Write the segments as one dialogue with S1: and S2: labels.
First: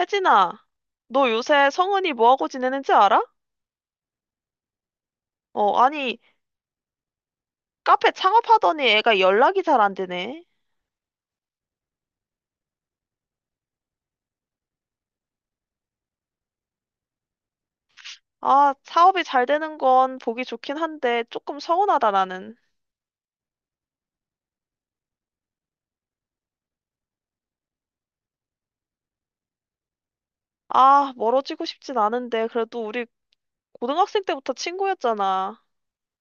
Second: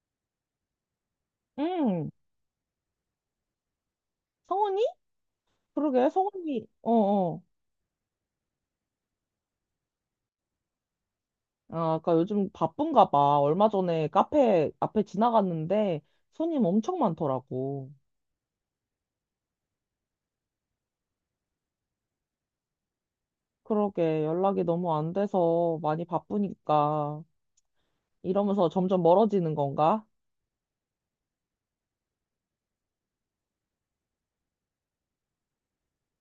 S1: 혜진아, 너 요새
S2: 응,
S1: 성은이 뭐하고 지내는지 알아?
S2: 성훈이?
S1: 어,
S2: 그러게,
S1: 아니,
S2: 성훈이, 어어.
S1: 카페 창업하더니 애가 연락이 잘 안 되네.
S2: 아, 그니까 요즘 바쁜가 봐. 얼마 전에 카페 앞에 지나갔는데 손님 엄청 많더라고.
S1: 아, 사업이 잘 되는 건 보기 좋긴 한데 조금 서운하다, 나는.
S2: 그러게, 연락이 너무 안 돼서 많이 바쁘니까. 이러면서 점점 멀어지는 건가?
S1: 아, 멀어지고 싶진 않은데 그래도 우리 고등학생 때부터 친구였잖아.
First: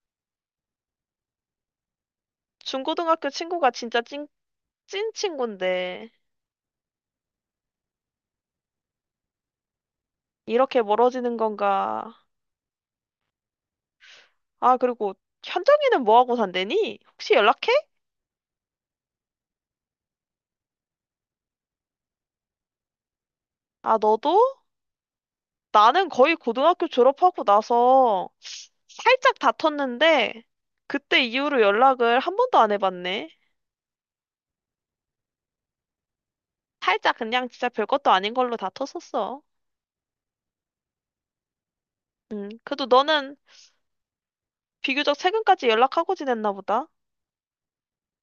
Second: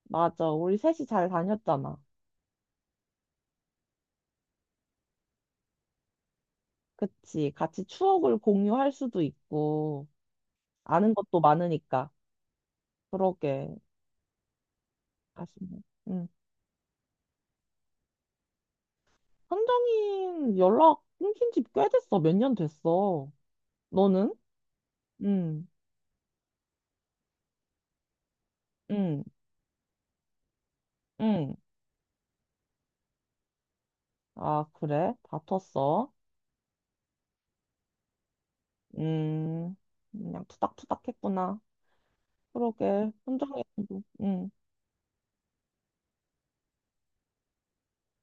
S2: 맞아, 우리 셋이 잘 다녔잖아.
S1: 중고등학교 친구가 진짜 찐 친구인데
S2: 그치, 같이 추억을 공유할 수도 있고,
S1: 이렇게
S2: 아는
S1: 멀어지는
S2: 것도 많으니까.
S1: 건가?
S2: 그러게,
S1: 아, 그리고
S2: 아쉽네.
S1: 현정이는
S2: 응.
S1: 뭐하고 산대니? 혹시 연락해?
S2: 선정인 연락 끊긴 지 꽤 됐어. 몇 년 됐어.
S1: 아,
S2: 너는?
S1: 너도?
S2: 응,
S1: 나는 거의 고등학교 졸업하고 나서
S2: 응,
S1: 살짝 다퉜는데 그때
S2: 응.
S1: 이후로 연락을 한 번도 안 해봤네.
S2: 아, 그래? 다퉜어?
S1: 살짝 그냥 진짜 별것도 아닌 걸로 다퉜었어.
S2: 음, 그냥 투닥투닥 했구나.
S1: 그래도
S2: 그러게,
S1: 너는
S2: 현장에서도. 응,
S1: 비교적 최근까지 연락하고 지냈나 보다.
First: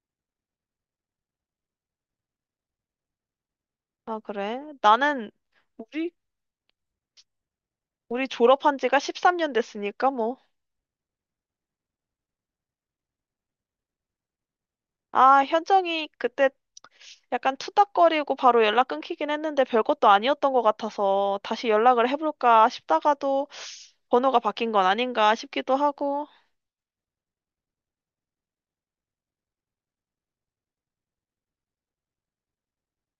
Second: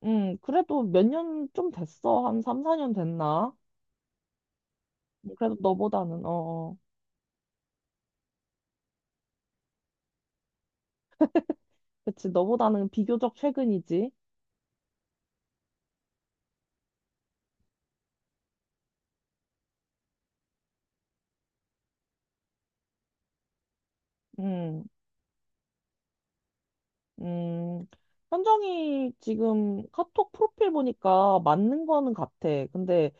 S2: 응. 그래도 몇 년 좀 됐어. 한 3, 4년 됐나?
S1: 아, 그래? 나는
S2: 그래도
S1: 우리
S2: 너보다는, 어, 어.
S1: 우리 졸업한 지가 13년 됐으니까 뭐.
S2: 그치, 너보다는 비교적 최근이지.
S1: 아, 현정이 그때 약간 투닥거리고 바로 연락 끊기긴 했는데 별것도 아니었던 것 같아서 다시 연락을 해볼까 싶다가도 번호가 바뀐
S2: 음,
S1: 건 아닌가 싶기도 하고.
S2: 음. 현정이 지금 카톡 프로필 보니까 맞는 거는 같아. 근데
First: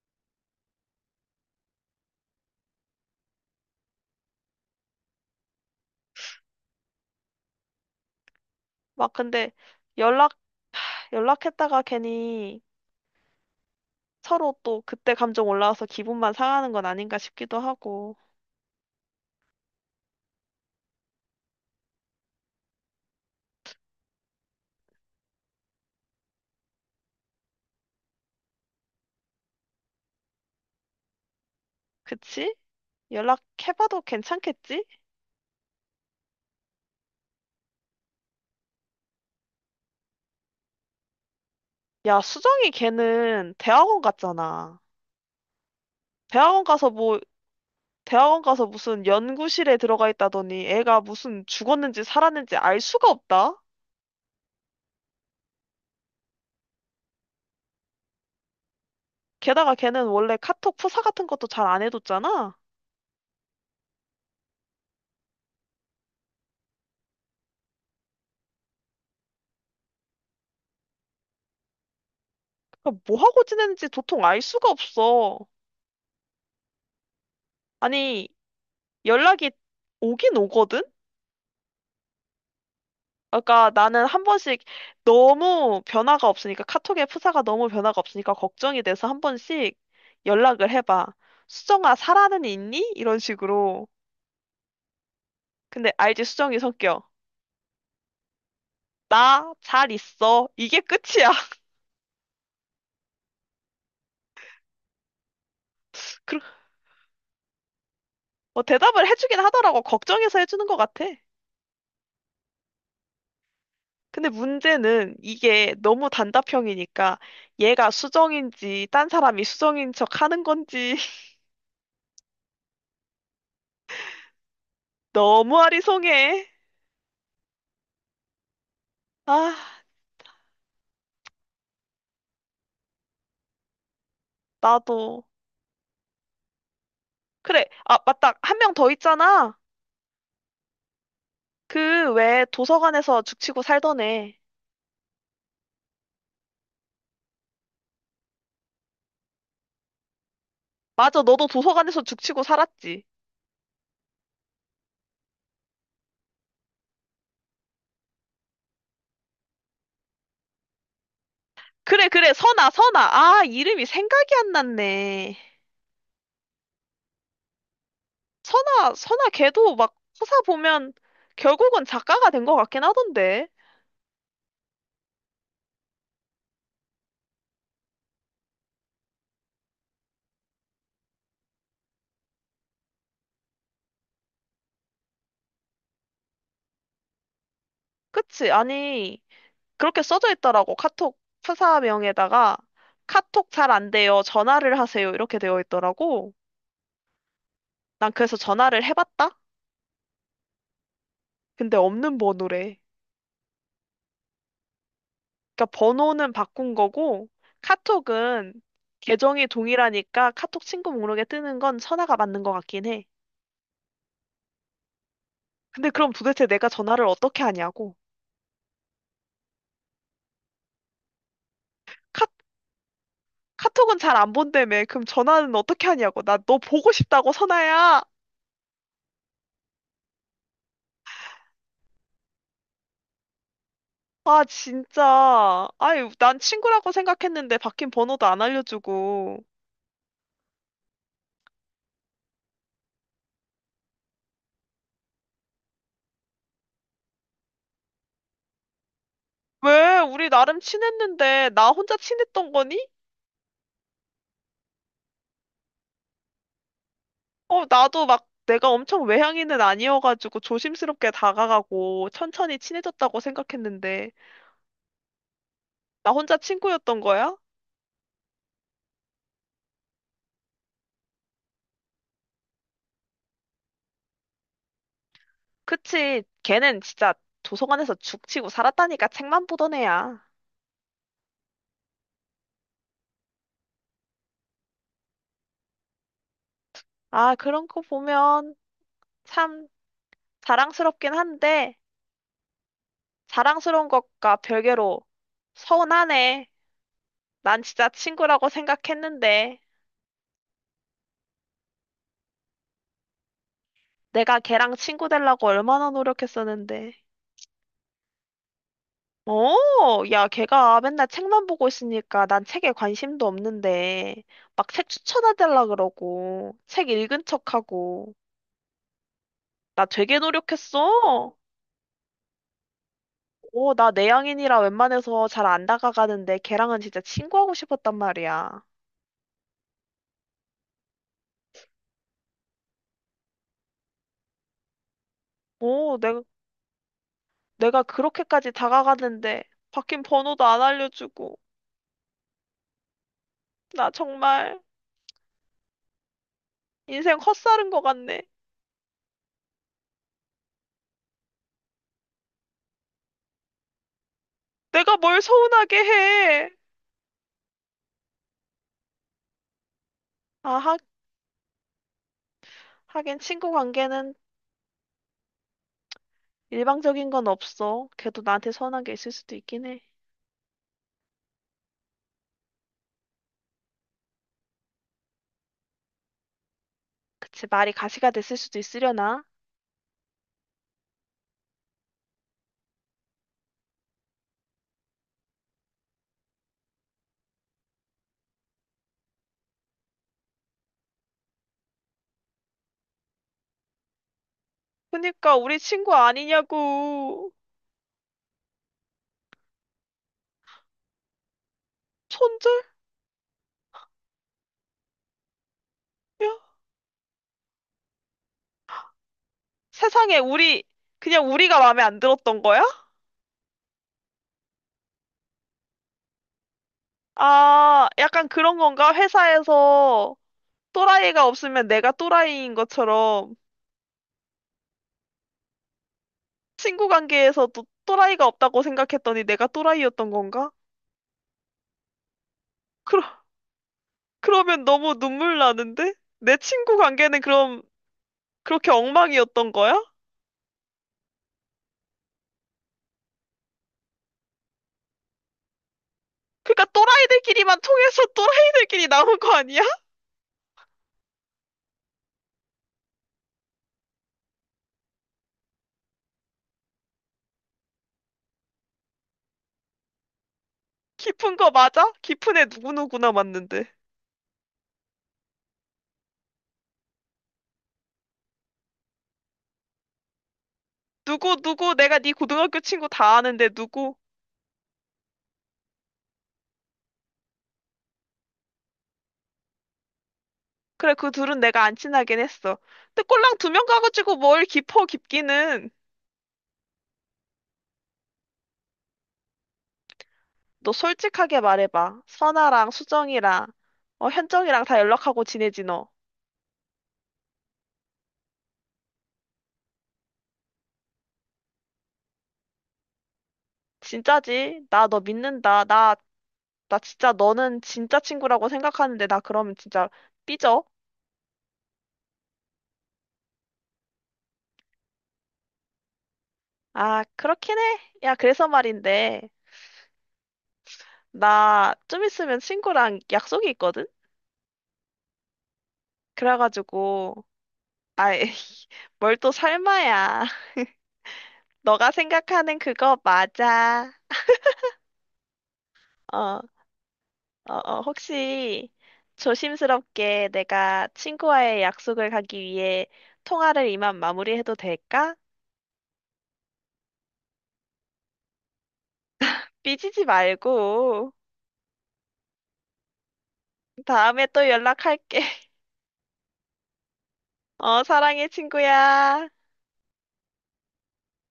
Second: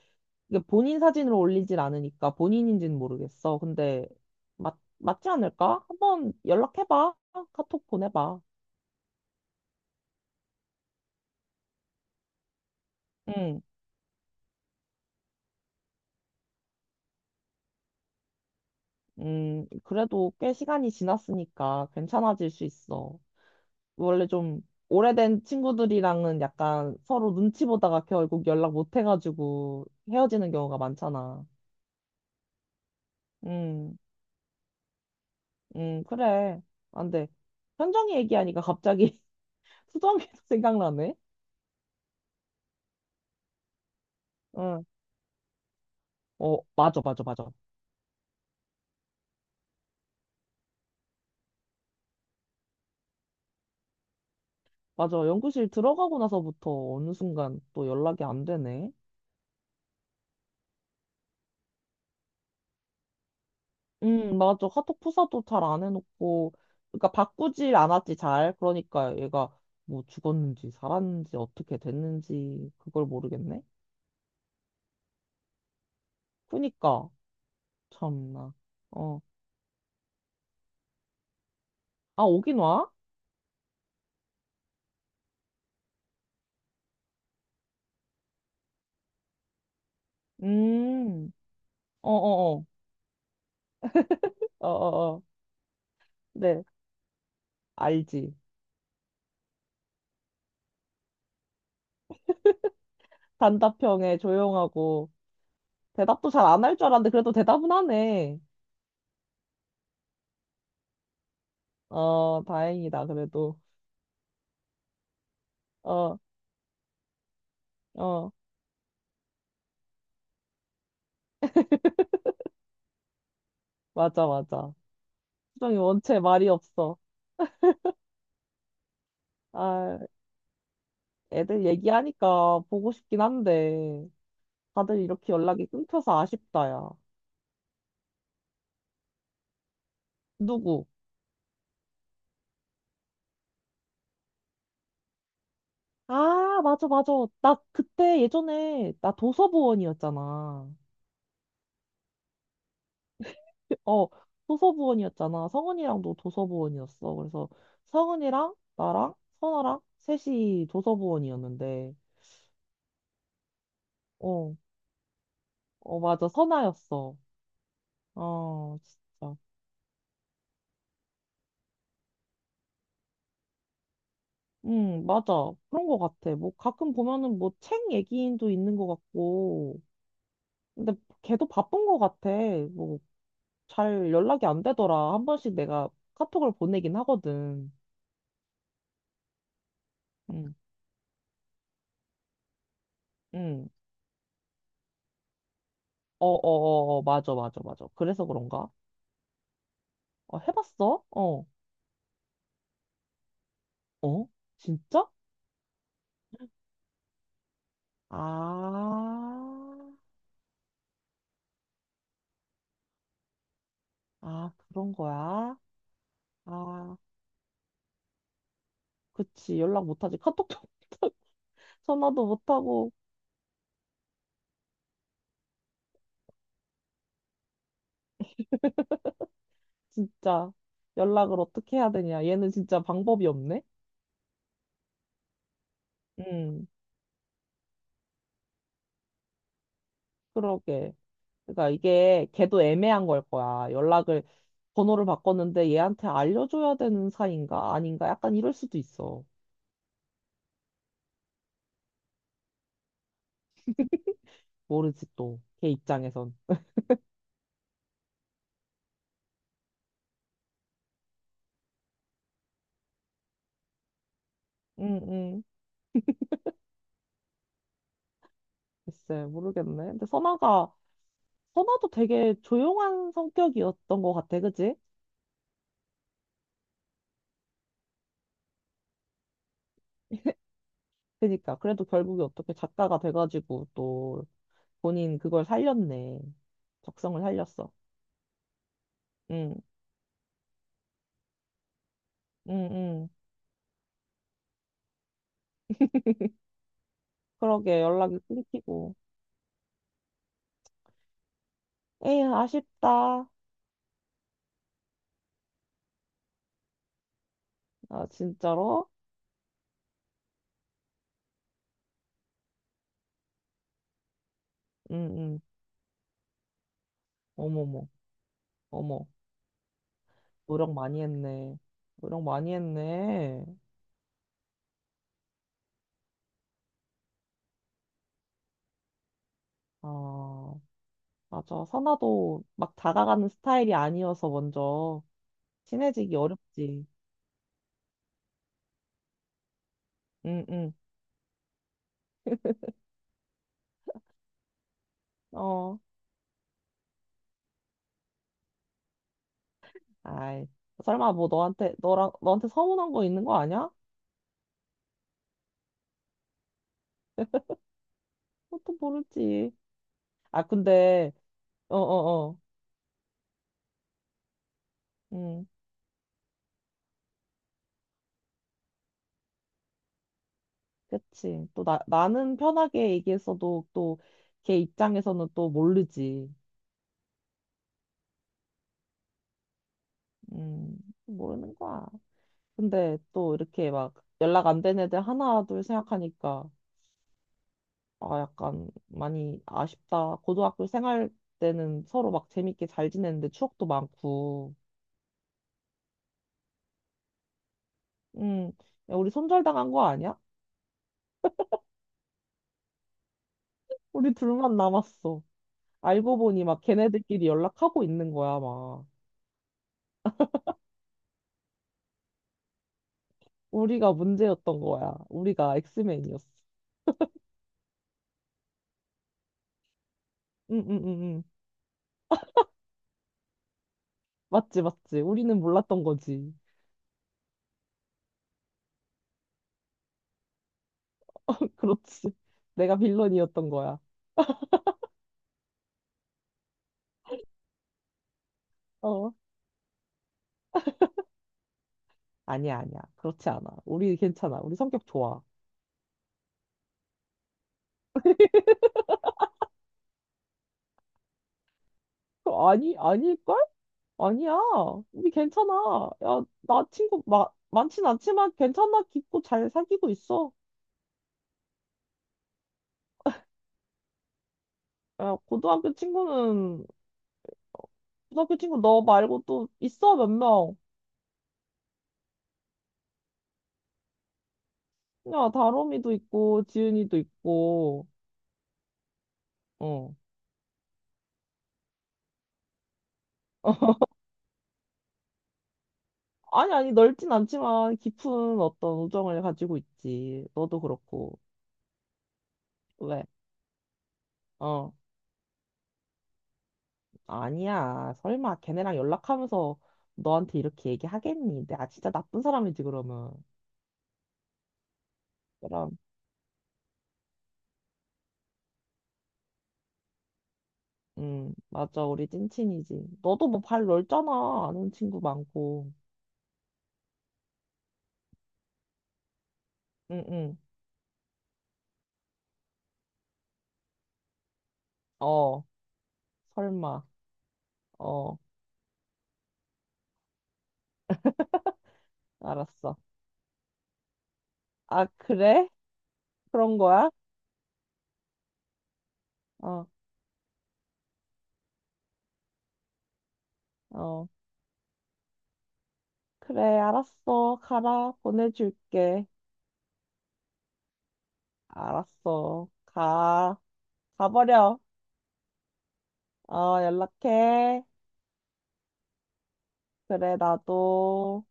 S2: 이게 본인 사진으로 올리질 않으니까 본인인지는 모르겠어. 근데 맞지 않을까? 한번 연락해봐. 카톡 보내봐.
S1: 막 근데 연락, 연락했다가 괜히
S2: 응,
S1: 서로 또 그때 감정 올라와서 기분만 상하는 건 아닌가 싶기도 하고.
S2: 그래도 꽤 시간이 지났으니까 괜찮아질 수 있어. 원래 좀 오래된 친구들이랑은 약간 서로 눈치 보다가 결국 연락 못 해가지고 헤어지는 경우가 많잖아.
S1: 그치?
S2: 음,
S1: 연락해봐도 괜찮겠지?
S2: 그래. 안 돼. 현정이 얘기하니까 갑자기 수정이도 생각나네.
S1: 야, 수정이 걔는 대학원 갔잖아.
S2: 응. 어,
S1: 대학원 가서
S2: 맞아,
S1: 뭐,
S2: 맞아, 맞아.
S1: 대학원 가서 무슨 연구실에 들어가 있다더니 애가 무슨 죽었는지 살았는지 알 수가 없다?
S2: 맞아. 연구실 들어가고 나서부터 어느 순간 또 연락이 안 되네.
S1: 게다가 걔는 원래 카톡 프사 같은 것도 잘 안 해뒀잖아?
S2: 맞아. 카톡 프사도 잘 안 해놓고, 그러니까 바꾸질 않았지, 잘. 그러니까 얘가 뭐 죽었는지 살았는지 어떻게 됐는지
S1: 그러니까
S2: 그걸
S1: 뭐 하고
S2: 모르겠네.
S1: 지내는지 도통 알 수가 없어.
S2: 그니까,
S1: 아니,
S2: 참나. 어.
S1: 연락이 오긴 오거든?
S2: 아, 오긴 와?
S1: 그러니까 나는 한 번씩 너무 변화가 없으니까 카톡의 프사가 너무 변화가 없으니까 걱정이 돼서 한 번씩 연락을 해봐.
S2: 음,
S1: 수정아, 살아는
S2: 어어어.
S1: 있니? 이런 식으로.
S2: 어 어 어.
S1: 근데 알지, 수정이
S2: 네,
S1: 성격.
S2: 알지.
S1: 나 잘 있어. 이게 끝이야.
S2: 단답형에 조용하고, 대답도
S1: 그,
S2: 잘 안 할 줄 알았는데, 그래도 대답은 하네.
S1: 뭐 대답을 해주긴 하더라고. 걱정해서 해주는 것 같아.
S2: 어, 다행이다, 그래도.
S1: 근데 문제는 이게 너무
S2: 어,
S1: 단답형이니까 얘가
S2: 어.
S1: 수정인지 딴 사람이 수정인 척 하는 건지
S2: 맞아, 맞아.
S1: 너무
S2: 수정이 원체
S1: 아리송해.
S2: 말이 없어.
S1: 아,
S2: 아, 애들 얘기하니까 보고 싶긴 한데, 다들
S1: 나도.
S2: 이렇게 연락이 끊겨서 아쉽다, 야.
S1: 그래. 아, 맞다. 한 명 더 있잖아.
S2: 누구?
S1: 그 왜 도서관에서 죽치고 살던 애.
S2: 아, 맞아, 맞아. 나 그때 예전에, 나 도서부원이었잖아.
S1: 맞아. 너도 도서관에서 죽치고 살았지.
S2: 어, 도서부원이었잖아. 성은이랑도 도서부원이었어. 그래서 성은이랑 나랑 선아랑 셋이 도서부원이었는데,
S1: 그래, 그래. 선아, 선아. 아, 이름이 생각이 안
S2: 어,
S1: 났네.
S2: 어, 맞아. 선아였어. 어,
S1: 선아, 선아
S2: 진짜.
S1: 걔도 막 서사 보면 결국은 작가가 된 것 같긴 하던데.
S2: 응, 맞아. 그런 거 같아. 뭐 가끔 보면은 뭐 책 얘기인도 있는 거 같고. 근데 걔도 바쁜 거 같아. 뭐 잘 연락이 안 되더라. 한 번씩 내가 카톡을 보내긴 하거든.
S1: 그치? 아니, 그렇게 써져
S2: 응,
S1: 있더라고. 카톡 서사명에다가 카톡
S2: 응.
S1: 잘 안 돼요. 전화를 하세요. 이렇게 되어
S2: 어,
S1: 있더라고.
S2: 어, 어, 어, 맞아, 맞아, 맞아.
S1: 난
S2: 그래서
S1: 그래서
S2: 그런가?
S1: 전화를 해봤다?
S2: 어, 해봤어? 어,
S1: 근데 없는 번호래.
S2: 어? 진짜?
S1: 그러니까 번호는 바꾼 거고
S2: 아,
S1: 카톡은 계정이 동일하니까 카톡 친구 목록에 뜨는 건 선아가 맞는 것 같긴 해.
S2: 아, 그런 거야?
S1: 근데 그럼 도대체 내가
S2: 아,
S1: 전화를 어떻게 하냐고.
S2: 그치. 연락 못하지. 카톡도 못하고,
S1: 카,
S2: 전화도 못하고.
S1: 카톡은 잘 안 본다며. 그럼 전화는 어떻게 하냐고. 나 너 보고 싶다고 선아야.
S2: 진짜 연락을 어떻게 해야 되냐. 얘는 진짜 방법이 없네?
S1: 아 진짜. 아유 난
S2: 음,
S1: 친구라고 생각했는데 바뀐 번호도 안 알려주고.
S2: 그러게. 그러니까 이게 걔도 애매한 걸 거야. 연락을, 번호를 바꿨는데 얘한테 알려줘야 되는 사이인가? 아닌가? 약간 이럴 수도 있어.
S1: 왜? 우리 나름 친했는데 나 혼자 친했던 거니?
S2: 모르지 또. 걔 입장에선.
S1: 어, 나도 막 내가 엄청 외향인은 아니어가지고 조심스럽게 다가가고 천천히 친해졌다고 생각했는데
S2: 응, 응.
S1: 나 혼자 친구였던 거야?
S2: 글쎄, 모르겠네. 근데 선아가, 선아도 되게 조용한 성격이었던 것 같아. 그지?
S1: 그치. 걔는 진짜 도서관에서 죽치고 살았다니까 책만 보던 애야.
S2: 그니까. 그래도 결국에 어떻게 작가가 돼가지고 또 본인 그걸 살렸네. 적성을
S1: 아, 그런
S2: 살렸어.
S1: 거 보면
S2: 응,
S1: 참 자랑스럽긴 한데
S2: 응, 응.
S1: 자랑스러운 것과 별개로 서운하네. 난
S2: 그러게
S1: 진짜
S2: 연락이
S1: 친구라고
S2: 끊기고.
S1: 생각했는데
S2: 에휴, 아쉽다.
S1: 내가 걔랑 친구 되려고 얼마나 노력했었는데.
S2: 아, 진짜로?
S1: 어, 야, 걔가 맨날 책만 보고 있으니까 난 책에 관심도 없는데, 막 책
S2: 응, 응.
S1: 추천해달라 그러고, 책 읽은
S2: 어머머,
S1: 척하고,
S2: 어머.
S1: 나 되게
S2: 노력 많이
S1: 노력했어.
S2: 했네. 노력 많이 했네.
S1: 어, 나 내향인이라 웬만해서 잘 안 다가가는데 걔랑은 진짜 친구하고 싶었단 말이야.
S2: 아, 맞아. 선아도 막 다가가는 스타일이 아니어서 먼저
S1: 어,
S2: 친해지기
S1: 내가,
S2: 어렵지.
S1: 내가 그렇게까지 다가가는데, 바뀐 번호도
S2: 응,
S1: 안
S2: 응.
S1: 알려주고, 나 정말
S2: 어,
S1: 인생 헛살은 것 같네.
S2: 아이. 설마 뭐 너한테, 너랑, 너한테 서운한 거 있는 거 아니야?
S1: 내가 뭘 서운하게 해.
S2: 그것도 모르지. 아,
S1: 아, 하,
S2: 근데, 어어어.
S1: 하긴 친구 관계는
S2: 응.
S1: 일방적인 건 없어. 걔도 나한테 선한 게 있을 수도 있긴 해.
S2: 그치. 또 나는 편하게 얘기했어도 또 걔 입장에서는 또 모르지.
S1: 그치, 말이 가시가 됐을 수도 있으려나?
S2: 음, 모르는 거야. 근데 또 이렇게 막 연락 안 된 애들 하나, 둘 생각하니까 아, 약간 많이 아쉽다. 고등학교 생활 때는 서로 막 재밌게 잘 지냈는데 추억도 많고.
S1: 그니까 우리 친구 아니냐고.
S2: 음, 야, 우리 손절당한 거 아니야?
S1: 손절?
S2: 우리 둘만 남았어. 알고
S1: 야,
S2: 보니 막 걔네들끼리 연락하고 있는 거야, 막.
S1: 세상에 우리 그냥 우리가 마음에 안 들었던 거야?
S2: 우리가 문제였던 거야. 우리가 엑스맨이었어.
S1: 아, 약간 그런 건가? 회사에서
S2: 응응응응.
S1: 또라이가 없으면 내가 또라이인 것처럼
S2: 맞지, 맞지. 우리는 몰랐던 거지.
S1: 친구 관계에서도 또라이가 없다고 생각했더니 내가 또라이였던 건가?
S2: 그렇지. 내가
S1: 그러,
S2: 빌런이었던 거야.
S1: 그러면 너무 눈물 나는데? 내 친구 관계는 그럼 그렇게
S2: 어.
S1: 엉망이었던 거야?
S2: 아니야, 아니야. 그렇지 않아. 우리 괜찮아. 우리 성격 좋아.
S1: 그러니까 또라이들끼리만 통해서 또라이들끼리 나온 거 아니야?
S2: 어, 아니, 아닐걸? 아니야. 우리 괜찮아. 야, 나 친구 많진 않지만 괜찮아. 깊고 잘 사귀고 있어.
S1: 깊은 거 맞아? 깊은 애 누구누구나 맞는데.
S2: 야, 고등학교 친구 너 말고 또 있어, 몇 명.
S1: 누구 누구 내가 네 고등학교 친구 다 아는데 누구?
S2: 야, 다롬이도 있고, 지은이도 있고, 어.
S1: 그래 그 둘은 내가 안 친하긴 했어. 근데 꼴랑 두 명 가가지고 뭘 깊어 깊기는.
S2: 아니, 아니, 넓진 않지만 깊은 어떤 우정을 가지고 있지. 너도
S1: 너
S2: 그렇고.
S1: 솔직하게 말해봐. 선아랑
S2: 왜?
S1: 수정이랑 어, 현정이랑
S2: 어,
S1: 다 연락하고 지내지 너.
S2: 아니야. 설마 걔네랑 연락하면서 너한테 이렇게 얘기하겠니? 내가 진짜 나쁜 사람이지, 그러면.
S1: 진짜지? 나 너 믿는다.
S2: 그럼,
S1: 나 진짜 너는 진짜 친구라고 생각하는데 나 그러면 진짜 삐져.
S2: 맞아. 우리 찐친이지. 너도 뭐 발 넓잖아. 아는 친구 많고.
S1: 아, 그렇긴 해. 야, 그래서 말인데.
S2: 응, 응.
S1: 나 좀 있으면 친구랑 약속이 있거든?
S2: 어, 설마.
S1: 그래가지고,
S2: 어,
S1: 아이, 뭘 또 설마야. 너가 생각하는
S2: 알았어.
S1: 그거 맞아.
S2: 아, 그래?
S1: 어, 어,
S2: 그런 거야?
S1: 어, 혹시
S2: 어,
S1: 조심스럽게 내가 친구와의 약속을 가기 위해 통화를 이만
S2: 어.
S1: 마무리해도 될까?
S2: 그래, 알았어. 가라. 보내줄게.
S1: 삐지지 말고.
S2: 알았어. 가.
S1: 다음에 또
S2: 가버려.
S1: 연락할게.
S2: 어, 연락해.
S1: 어, 사랑해, 친구야.
S2: 그래, 나도.